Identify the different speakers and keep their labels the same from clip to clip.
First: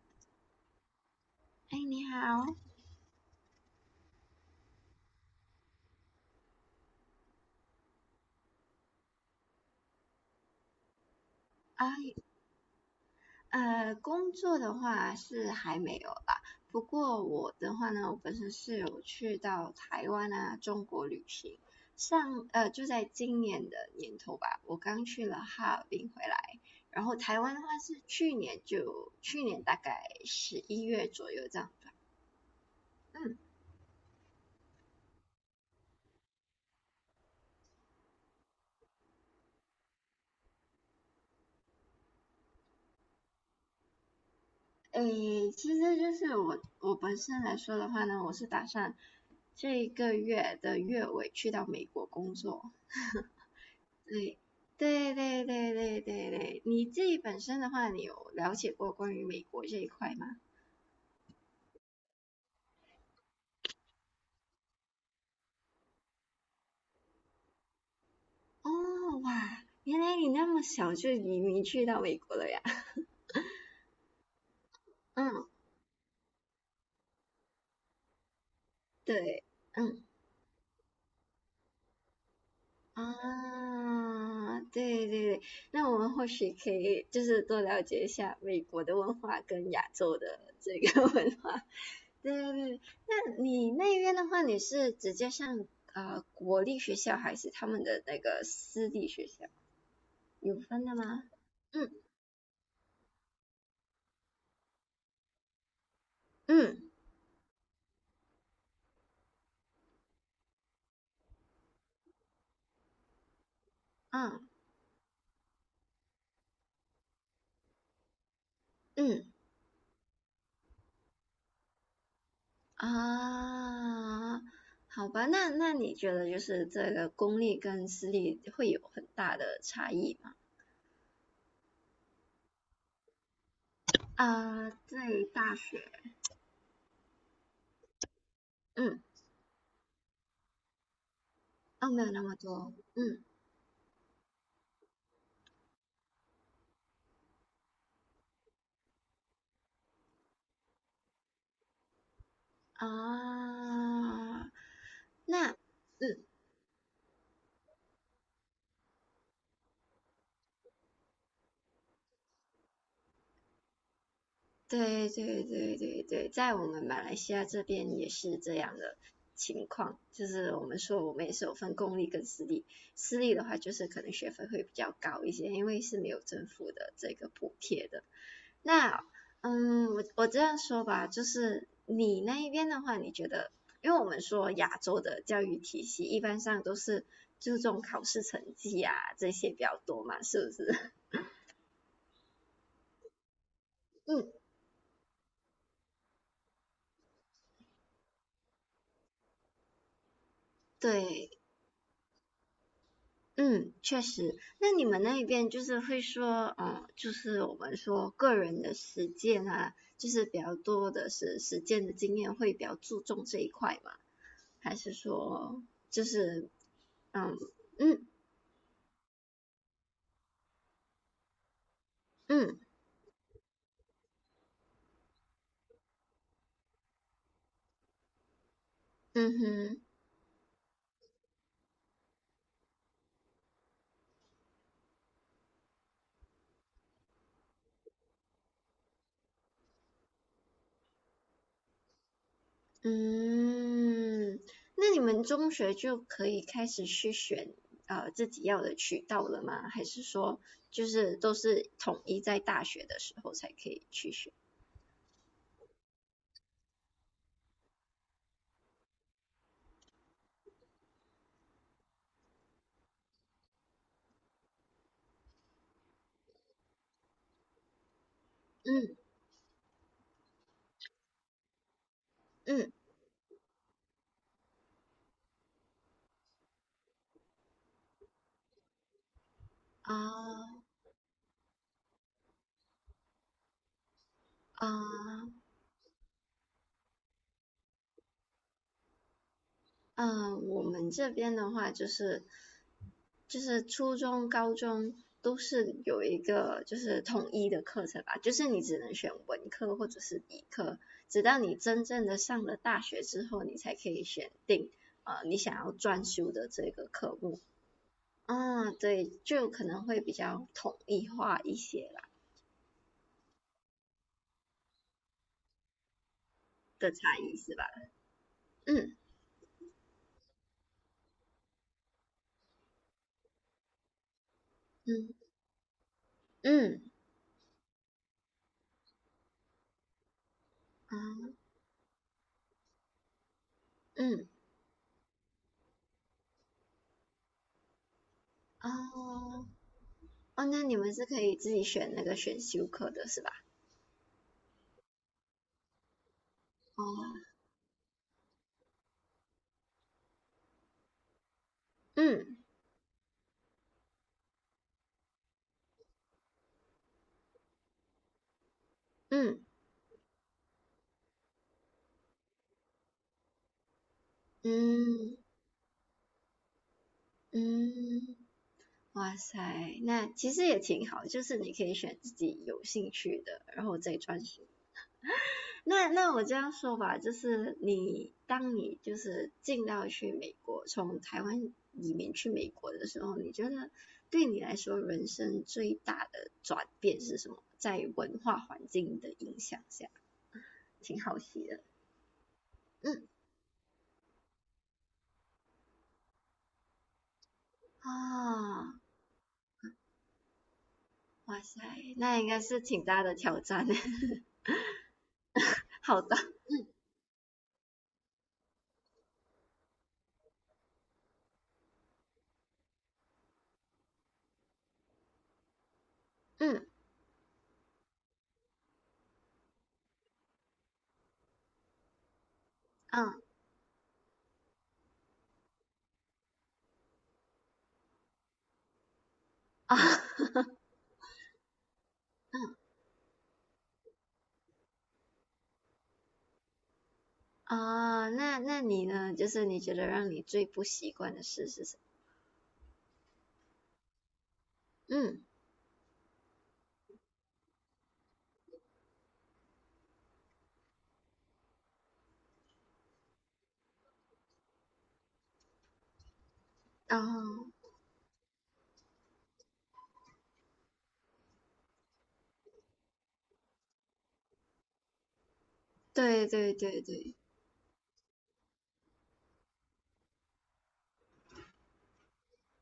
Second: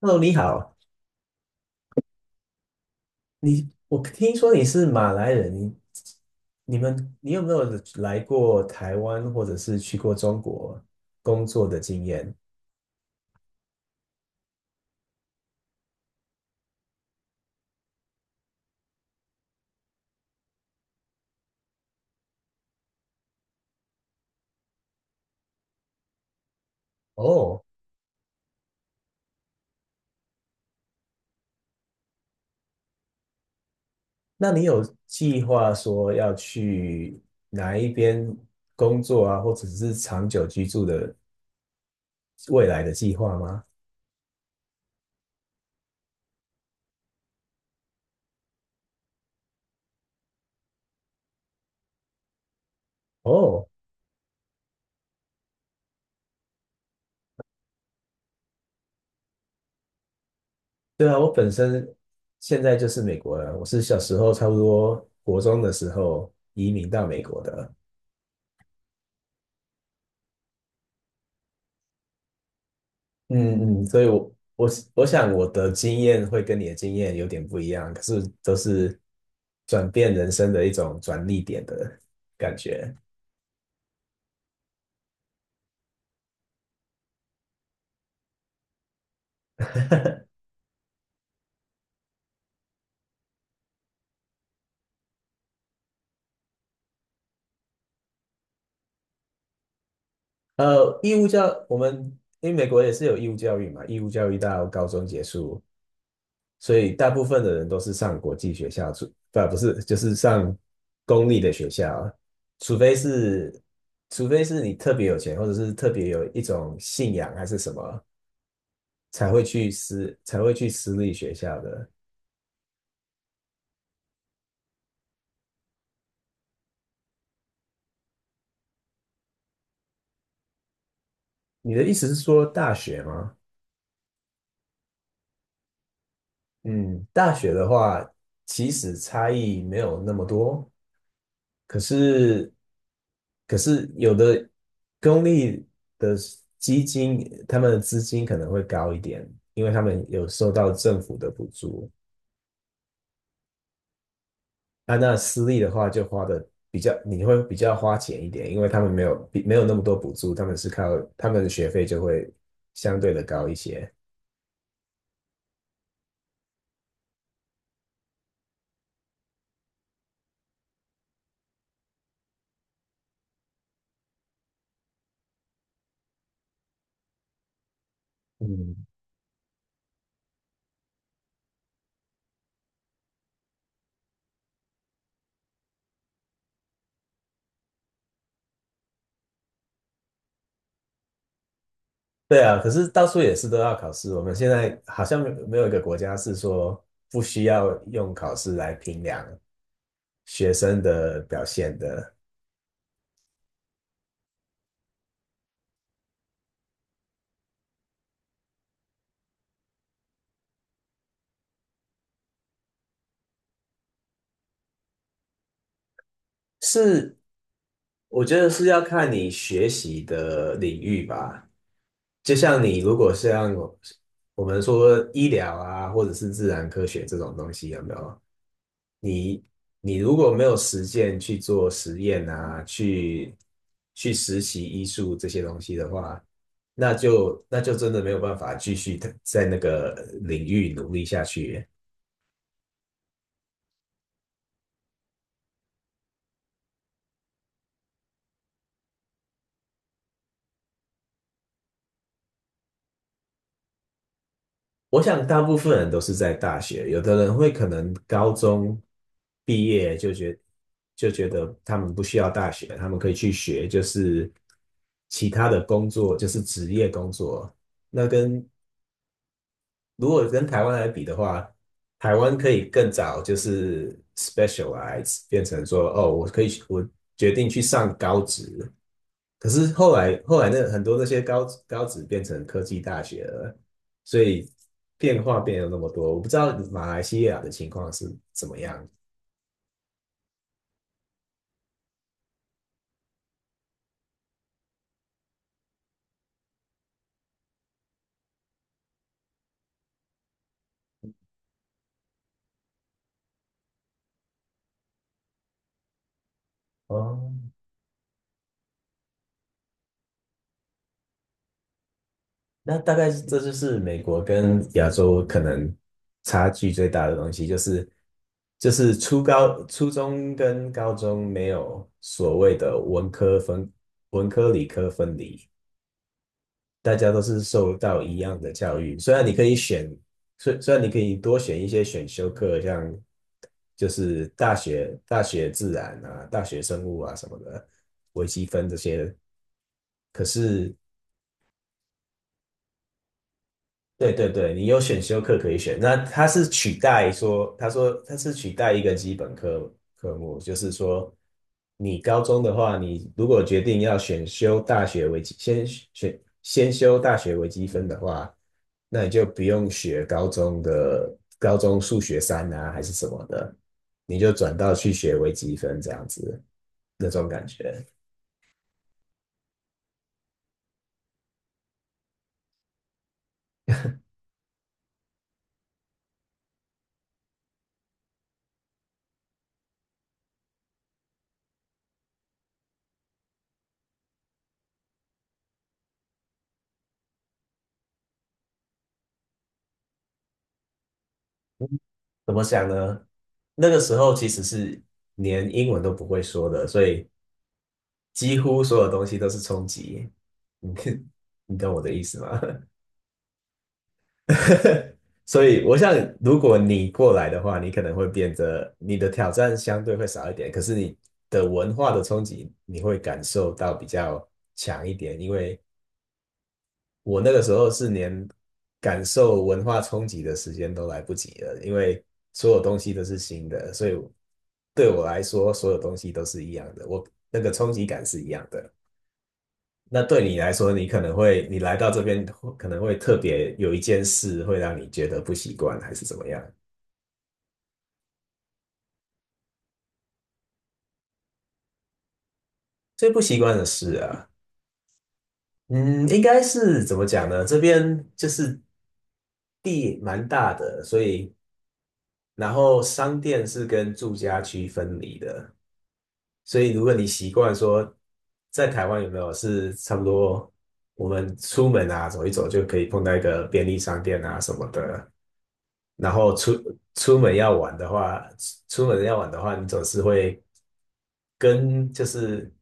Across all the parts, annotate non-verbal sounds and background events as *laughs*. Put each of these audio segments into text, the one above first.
Speaker 1: Hello，你好，
Speaker 2: 哎，你好
Speaker 1: 我听说你是马来人，你有没有来过台湾或者是去过中国工作的
Speaker 2: 啊，
Speaker 1: 经验？
Speaker 2: 工作的话是还没有啦。不过我的话呢，我本身是有去到台湾啊、中国旅行。就在今年的年头吧，我刚去了哈尔滨回来。然后台湾的
Speaker 1: 哦，
Speaker 2: 话是去年大概11月左右这样吧。嗯，
Speaker 1: 那你有计划说要去哪一边工作啊，或者是长久居住的未来的计划吗？
Speaker 2: 诶，其实就是我本身来说的话呢，我是打算这一个月的月尾去到美国工作。
Speaker 1: 哦，
Speaker 2: 对，对对对对对对，你自己本身的话，你有了解过关于美国这一块吗？
Speaker 1: 对啊，我本身现在就是美国人，我是小时候差不多国中的时候移民到美国的。
Speaker 2: 哦，哇，原来你那么小就移民去到美国了呀？*laughs*
Speaker 1: 嗯嗯，所以我想
Speaker 2: 嗯，
Speaker 1: 我的经验会跟你的经验有点不一样，可是都是
Speaker 2: 对，
Speaker 1: 转
Speaker 2: 嗯
Speaker 1: 变人生的一种转捩点的感觉。
Speaker 2: 啊，对对对，那我们或许可以就是多了解一下美国的文化跟亚洲的
Speaker 1: *laughs*
Speaker 2: 这个 *laughs* 文化。对对对，那你那边的话，你是直接上国立学校还是他们的那个私立学校？有分的
Speaker 1: 呃，义
Speaker 2: 吗？
Speaker 1: 务教我
Speaker 2: 嗯，
Speaker 1: 们因为美国也是有义务教育嘛，义务教育到高中结束，所
Speaker 2: 嗯
Speaker 1: 以大部分的人都是上国际学校，除不不是就是上公立的学校啊，除非是除非
Speaker 2: 嗯
Speaker 1: 是你特别有钱，或者是特别有一种信仰还是什么，
Speaker 2: 嗯
Speaker 1: 才会去私立学校的。
Speaker 2: 啊，好吧，那你觉得就是这个公立跟私立会有很大的差异吗？
Speaker 1: 你的意思是说大学吗？
Speaker 2: 啊，在大学，
Speaker 1: 嗯，大学的话，其实
Speaker 2: 嗯，
Speaker 1: 差异没有那么多，可
Speaker 2: 哦，没有那么
Speaker 1: 是，
Speaker 2: 多，嗯
Speaker 1: 可是有的公立的基金，他们的资金可能会高一点，因为他们有受到政府的补助。
Speaker 2: 啊，
Speaker 1: 啊，那私
Speaker 2: 那
Speaker 1: 立的话就花
Speaker 2: 嗯
Speaker 1: 的比较，你会比较花钱一点，因为他们没有那么多补助，他们是靠他们的学费就会相对的高一些。
Speaker 2: 对对对对对，在我们马来西亚这边也是这样的情况，就是我们说我们也是有分公立跟私立，私立的话就是可能学费会比较高一些，因为是没有政府的这个补贴的。
Speaker 1: 嗯，
Speaker 2: 那嗯，我这样说吧，就是你那一边的话，你觉得，因为我们说亚洲的教育体系一般上都是注重考试成绩啊这些比较多嘛，是不是？
Speaker 1: 对啊，可是到处也是都要考
Speaker 2: *laughs*
Speaker 1: 试。我
Speaker 2: 嗯，
Speaker 1: 们现在好像没有一个国家是说不需要用考试来评量学生的
Speaker 2: 对，
Speaker 1: 表现的。
Speaker 2: 嗯，确实。那你们那一边就是会说，嗯，就是我们说个人的实践啊，就是比较多的是实践的经验，会比较注重这一块嘛？还是说，就是
Speaker 1: 是，
Speaker 2: 嗯嗯
Speaker 1: 我觉得是要看你学习的领域吧。就
Speaker 2: 嗯
Speaker 1: 像你，如果像我，我们说医疗啊，或者是自然科学这种东西，有没有？
Speaker 2: 嗯
Speaker 1: 你
Speaker 2: 哼
Speaker 1: 你如果没有实践去做实验啊，去实习医术这些东西的话，那就真的没有办法继续在那个领域努力下去。
Speaker 2: 嗯，那你们中学就可以开始去选自己要的渠道了吗？还是说就是都是统一在大学的时候才可以去选？
Speaker 1: 我想大部分人都是在大学，有的人会可能高中毕业就觉得他们不需要大学，他们可以去学就是其他的工作，就是职业工作。那跟
Speaker 2: 嗯
Speaker 1: 如果跟台湾来比的话，台湾可以
Speaker 2: 嗯
Speaker 1: 更早就是 specialize,变成说哦，我可以，我决定去上高职，可是后来那
Speaker 2: 啊
Speaker 1: 很多那些高职变成科技大学了，所以
Speaker 2: 啊，
Speaker 1: 变化变了那么多。我不知道马来西亚的情况是怎么样。
Speaker 2: 嗯，我们这边的话就是初中、高中都是有一个就是统一的课程吧，就是你只能选文科或者是理科，直到你真正的上了大学之后，你才可以选定你想要专修的这个科
Speaker 1: 哦，
Speaker 2: 目。啊，对，就可能会比较统一化一些啦
Speaker 1: 那大概是这就是美国跟亚洲可能差距最
Speaker 2: 的差
Speaker 1: 大的东
Speaker 2: 异
Speaker 1: 西，
Speaker 2: 是
Speaker 1: 就
Speaker 2: 吧？
Speaker 1: 是就是
Speaker 2: 嗯
Speaker 1: 初中跟高中没有所谓的文科分、文科理科分
Speaker 2: 嗯
Speaker 1: 离，
Speaker 2: 嗯
Speaker 1: 大家都是受到一样的教育，虽然你可以选，虽然你可以
Speaker 2: 啊
Speaker 1: 多选一些选修课，像就是
Speaker 2: 嗯
Speaker 1: 大学自然啊、大学生物啊什么的，微积分
Speaker 2: 啊。
Speaker 1: 这些，
Speaker 2: 哦
Speaker 1: 可
Speaker 2: 哦，那
Speaker 1: 是
Speaker 2: 你们是可以自己选那个选修课的是吧？
Speaker 1: 对对对，你有选修课可以选。那它是取代
Speaker 2: 哦，
Speaker 1: 说，他说它是取代一个基本科目，就是说，你高
Speaker 2: 嗯
Speaker 1: 中的话，你如果决定要选修大学微积，先选先修大学微积分的话，那你就不
Speaker 2: 嗯
Speaker 1: 用学高中的数学三啊，还是什么的，你就转到去学
Speaker 2: 嗯
Speaker 1: 微积分这样子，那种感觉。
Speaker 2: 嗯，哇塞，那其实也挺好，就是你可以选自己有兴趣的，然后再专心。那我这样说吧，就是你当你就是进到去美国，从台湾移民去美国的时候，你觉得对你来说人生最大的转变是什么？在文化环境的影响下，挺好奇的。
Speaker 1: 怎么想
Speaker 2: 嗯
Speaker 1: 呢？那个时候其实是连英文都不会说的，所以几乎所
Speaker 2: 啊，
Speaker 1: 有东西都是冲击，你
Speaker 2: 哇
Speaker 1: *laughs* 你
Speaker 2: 塞，
Speaker 1: 懂我的意
Speaker 2: 那
Speaker 1: 思
Speaker 2: 应
Speaker 1: 吗？
Speaker 2: 该是挺大的挑战，*laughs*
Speaker 1: *laughs* 所以，我想，
Speaker 2: 好的，
Speaker 1: 如果你过来的话，你可能会变得你的挑战相对会少一点，可是你的文化的冲击你会感受到比较强一点。因为
Speaker 2: 嗯
Speaker 1: 我那个时候是连感受文化冲击的时间都来不及了，因为所有东西都
Speaker 2: 嗯啊
Speaker 1: 是新的，所以对我来说，所有东西都是一样的，我那个冲击感是一样的。
Speaker 2: 啊，
Speaker 1: 那对你
Speaker 2: *laughs*
Speaker 1: 来说，你可能会，你来到这边可能会特别有一件事会让你觉得不习惯，还是怎么样？
Speaker 2: 哦那你呢？就是你觉得让你最不习惯的事是什
Speaker 1: 最不习惯的事啊，
Speaker 2: 么？嗯，
Speaker 1: 嗯，应该是怎么讲呢？这边就是地蛮大的，所以然后商店是跟住家区分离的，所以如果
Speaker 2: 哦，
Speaker 1: 你习惯说在台湾有没有是差不多，我们出门啊走一走就可以碰到一个便利商店啊什么的。然
Speaker 2: 对
Speaker 1: 后
Speaker 2: 对
Speaker 1: 出
Speaker 2: 对对，
Speaker 1: 出门要玩的话，出门要玩的话，你总是会跟就是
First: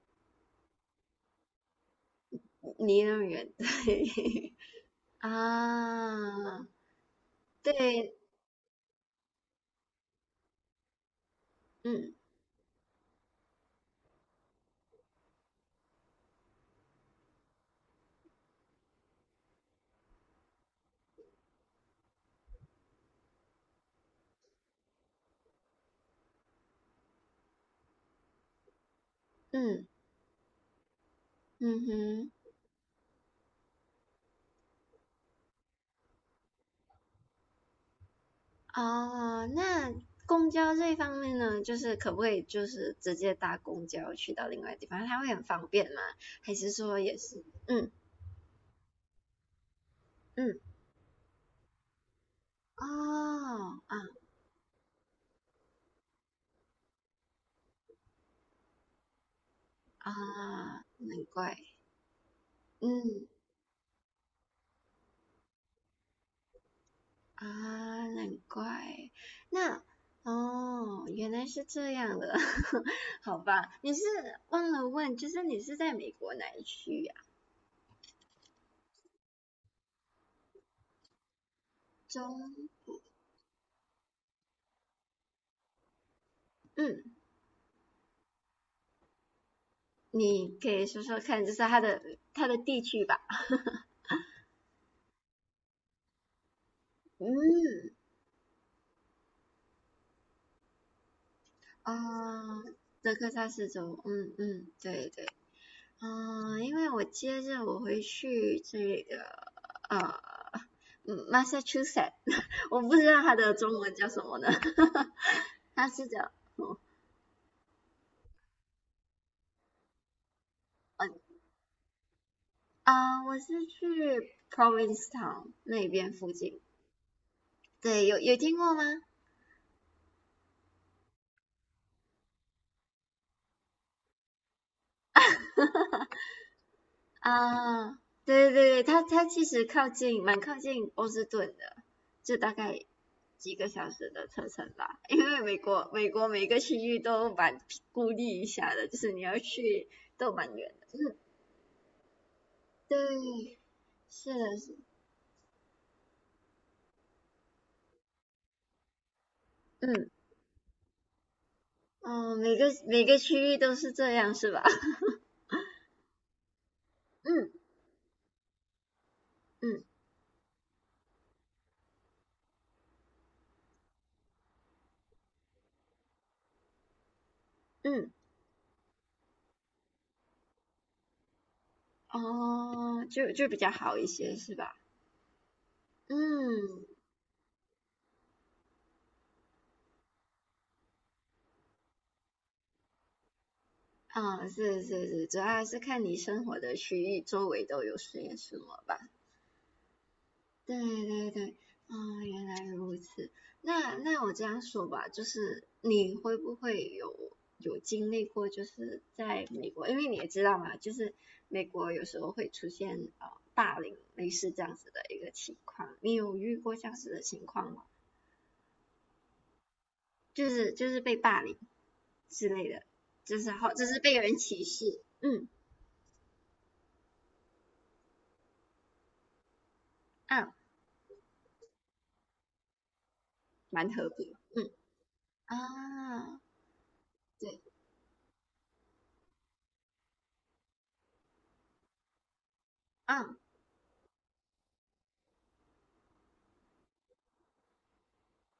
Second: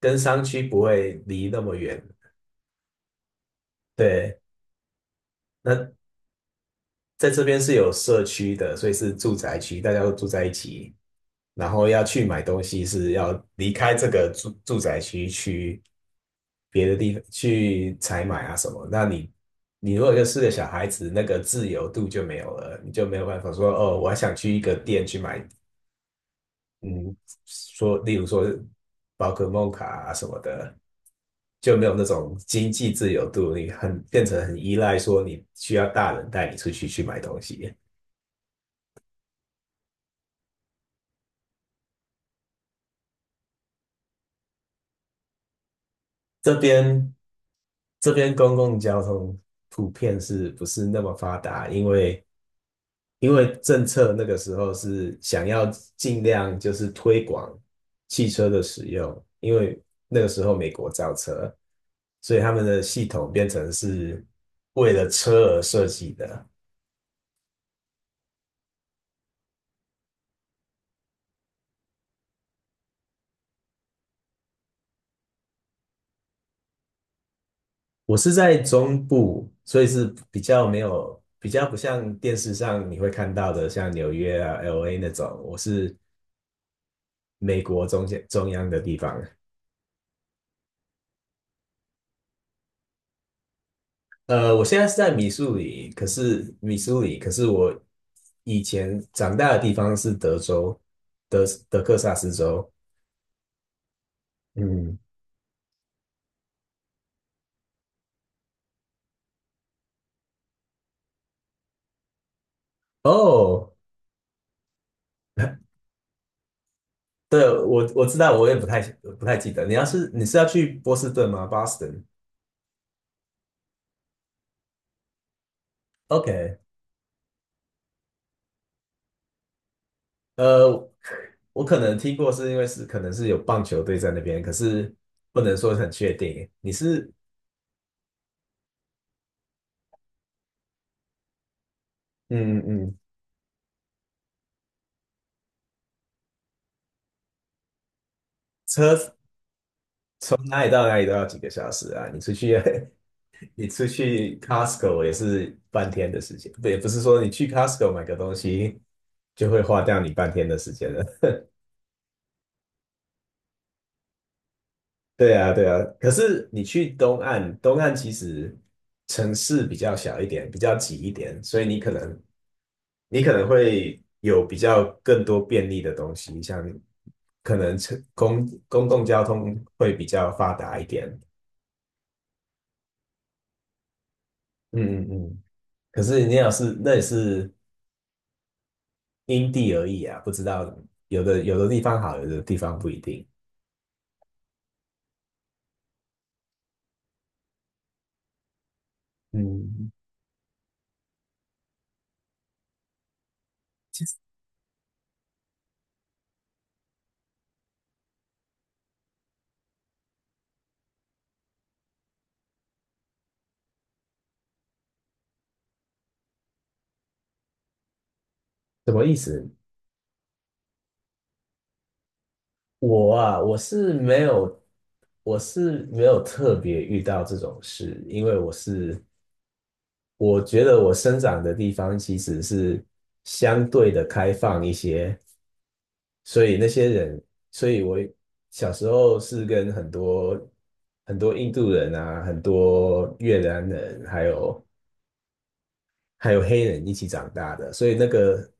Speaker 1: 跟商区不会离那么远，
Speaker 2: 离那么远，对
Speaker 1: 对。
Speaker 2: *laughs*
Speaker 1: 那
Speaker 2: 啊，
Speaker 1: 在这边是有
Speaker 2: 对，
Speaker 1: 社区的，所以是住宅区，大家都住在一起。然后要
Speaker 2: 嗯
Speaker 1: 去买东西是要离开这个住宅区去别的地方去采买啊什么。那你如果就是个小孩子，那个自由度就没有了，你就没有办法说哦，我还想去一个店去买嗯，例如说宝可梦卡
Speaker 2: 嗯
Speaker 1: 啊什么的，就没
Speaker 2: 嗯
Speaker 1: 有那
Speaker 2: 哼，
Speaker 1: 种经济自由度，你很变成很依赖说你需要大人带你出去去买东西。
Speaker 2: 哦，那公交这一方面呢，就是可不可以就是直接搭公交去到另外地方？它会很方便吗？
Speaker 1: 这
Speaker 2: 还是说
Speaker 1: 边
Speaker 2: 也是？嗯
Speaker 1: 这边公共交通普遍是
Speaker 2: 嗯。
Speaker 1: 不是那么发达？因为
Speaker 2: 哦，
Speaker 1: 政
Speaker 2: 啊
Speaker 1: 策那个时候是想要尽量就是推广汽车的使用，因为
Speaker 2: 啊，
Speaker 1: 那个时候美国造
Speaker 2: 难
Speaker 1: 车，
Speaker 2: 怪，
Speaker 1: 所以他们的系
Speaker 2: 嗯
Speaker 1: 统变成是为了车而设计的。
Speaker 2: 啊，难怪，那哦，原来是这样的，*laughs* 好吧，你是忘了问，就是你是在美国哪一区呀、
Speaker 1: 我是在中部，所以是比较没有，比较不像电
Speaker 2: 中，
Speaker 1: 视上你会看到的，像纽约啊、LA 那种。我是
Speaker 2: 嗯，
Speaker 1: 美国中间中央的地方。
Speaker 2: 你可以说说看，就是它的地区吧，
Speaker 1: 我现在是在密苏里，可
Speaker 2: 嗯，
Speaker 1: 是我以前长大的地方是德州，德德克萨斯
Speaker 2: 啊、
Speaker 1: 州。
Speaker 2: 德克萨斯州，嗯嗯，
Speaker 1: 嗯，
Speaker 2: 对对。嗯，因为我接着我回去这个呃嗯 Massachusetts,*laughs* 我不知道它的
Speaker 1: 哦，
Speaker 2: 中文叫什么呢，*laughs* 它是叫
Speaker 1: 对，我知道，我也不太记得。你是要去波士顿
Speaker 2: 嗯
Speaker 1: 吗Boston？OK，
Speaker 2: 我是去 Provincetown 那边附近，对，有听过吗？
Speaker 1: 呃，我可能听过，是因为是可能是有棒球队在那边，可是不能说很确定。你是？
Speaker 2: 啊，对对对，它其实蛮靠近波士顿的，就大
Speaker 1: 嗯
Speaker 2: 概
Speaker 1: 嗯。
Speaker 2: 几个小时的车程吧，因为美国每个区域都蛮孤立一下的，就
Speaker 1: 车
Speaker 2: 是你要去都
Speaker 1: 从
Speaker 2: 蛮
Speaker 1: 哪里
Speaker 2: 远。
Speaker 1: 到哪里都要几个小时啊？你出去
Speaker 2: 对，
Speaker 1: 你出
Speaker 2: 是
Speaker 1: 去
Speaker 2: 的，是的，
Speaker 1: Costco 也是半天的时间，不，也不是说你去 Costco 买个东西就会花掉
Speaker 2: 嗯
Speaker 1: 你半天的时间了。*laughs*
Speaker 2: 哦，每个区域都是这样，是吧？*laughs*
Speaker 1: 对啊，对啊。可是你去东
Speaker 2: 嗯
Speaker 1: 岸，东岸其实城市比
Speaker 2: 嗯
Speaker 1: 较小一点，比较挤一点，所以你可能会有比较更多便利的东西，像可能车
Speaker 2: 嗯，
Speaker 1: 公共交通会比较发达一点。
Speaker 2: 哦，就比较好一些，是吧？
Speaker 1: 嗯嗯嗯。可是你要是
Speaker 2: 嗯，
Speaker 1: 那也是因地而异啊，不知道有的地方好，有的地方不一定。
Speaker 2: 啊，是是是，主要还是看你生活的区域周围都有些什么吧。
Speaker 1: 嗯，
Speaker 2: 对对对，啊，原来如此。那
Speaker 1: 其实
Speaker 2: 那我这样说吧，就是你会不会有经历过，就是在美国，因为你也知道嘛，就是美国有时候会出现霸凌类似这样子的一个情况，你有遇过这样子的情况吗？
Speaker 1: 什么意思？
Speaker 2: 就是被霸凌之类的，
Speaker 1: 我
Speaker 2: 就
Speaker 1: 啊，
Speaker 2: 是
Speaker 1: 我
Speaker 2: 好，就
Speaker 1: 是
Speaker 2: 是被
Speaker 1: 没
Speaker 2: 人
Speaker 1: 有，
Speaker 2: 歧视，
Speaker 1: 我
Speaker 2: 嗯
Speaker 1: 是没有特别遇到这种事，因为我是，我
Speaker 2: 啊，
Speaker 1: 觉得我生长的地方其实是相
Speaker 2: 蛮
Speaker 1: 对的
Speaker 2: 和平，
Speaker 1: 开放
Speaker 2: 嗯
Speaker 1: 一些，
Speaker 2: 啊，
Speaker 1: 所以那些人，
Speaker 2: 对，
Speaker 1: 所以我小时候是跟很多很多印度人啊，很多
Speaker 2: 啊，
Speaker 1: 越南人，还有黑人一起长大的，所以那个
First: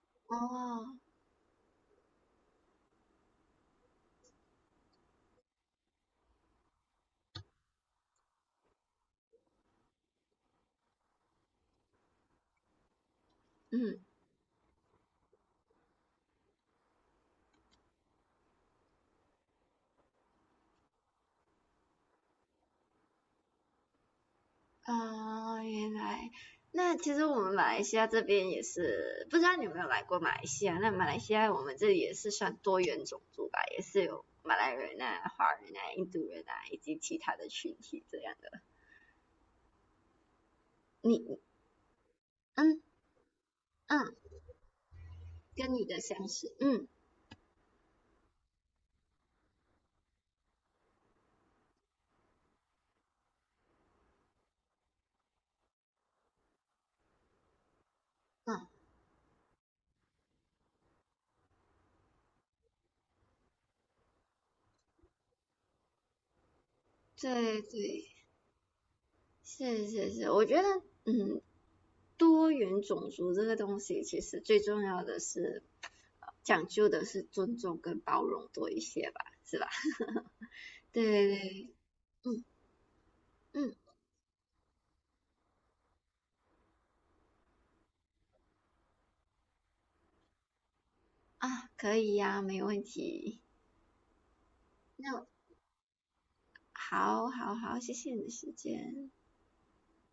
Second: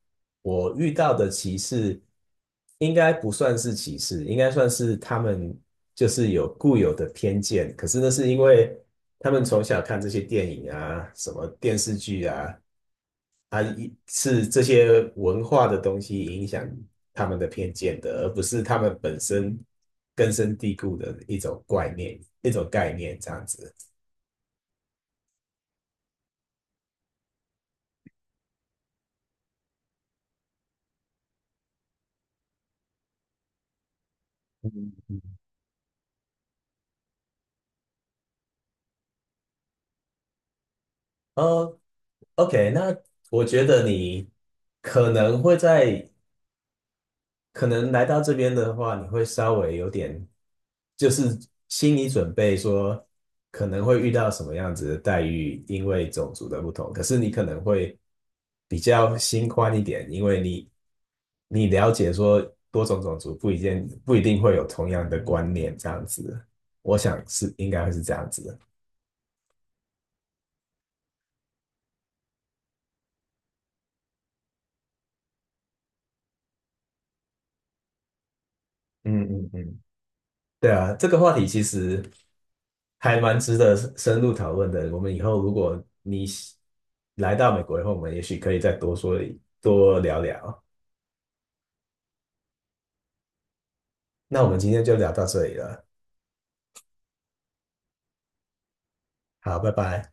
Speaker 1: 我
Speaker 2: 哦，
Speaker 1: 遇到的歧视应该不算是歧视，应该算是他们就是有固有的偏见。可是那是因为他们从小看这些电影啊、什么电视剧啊，啊
Speaker 2: 嗯。
Speaker 1: 是这些文化的东西影响他们的偏见的，而不是他们本身根深蒂固的一种观念、一种概念这样子。
Speaker 2: 啊，原来那其实我们马来西亚这边也是，不知道你有没有来过马来西亚？那马来西亚我们这里也是算多元种族吧，也是有马来人
Speaker 1: 嗯
Speaker 2: 啊、华人啊、印度人啊，以及其他的群体这样的。你
Speaker 1: 呃 OK,
Speaker 2: 嗯
Speaker 1: 那我觉得
Speaker 2: 嗯，
Speaker 1: 你可能会
Speaker 2: 跟你的
Speaker 1: 在，
Speaker 2: 相似，嗯
Speaker 1: 可能来到这边的话，你会稍微有点，就是心理准备说可能会遇到什么样子的待遇，因为种族的不同。可是你可能会
Speaker 2: 嗯，
Speaker 1: 比较心宽一点，因为你了解说多种种族不一定会有同样的观念，这样子，我想是
Speaker 2: 对
Speaker 1: 应该会是
Speaker 2: 对，
Speaker 1: 这样子的。
Speaker 2: 是是是，我觉得嗯，多元种族这个东西其实最重要的是。讲究的是尊重跟包容多一些吧，
Speaker 1: 嗯嗯
Speaker 2: 是吧？
Speaker 1: 嗯。对啊，
Speaker 2: 对
Speaker 1: 这个话
Speaker 2: 对，
Speaker 1: 题其
Speaker 2: 对
Speaker 1: 实
Speaker 2: 嗯，
Speaker 1: 还蛮值
Speaker 2: 嗯
Speaker 1: 得深入讨论的。我们以后如果你来到美国以后，我们也许可以再多说一多聊聊。
Speaker 2: 啊，可以呀，没问题。
Speaker 1: 那我们今天就聊到
Speaker 2: 那
Speaker 1: 这里了，
Speaker 2: 好，好，好，谢谢你的时间。
Speaker 1: 好，拜拜。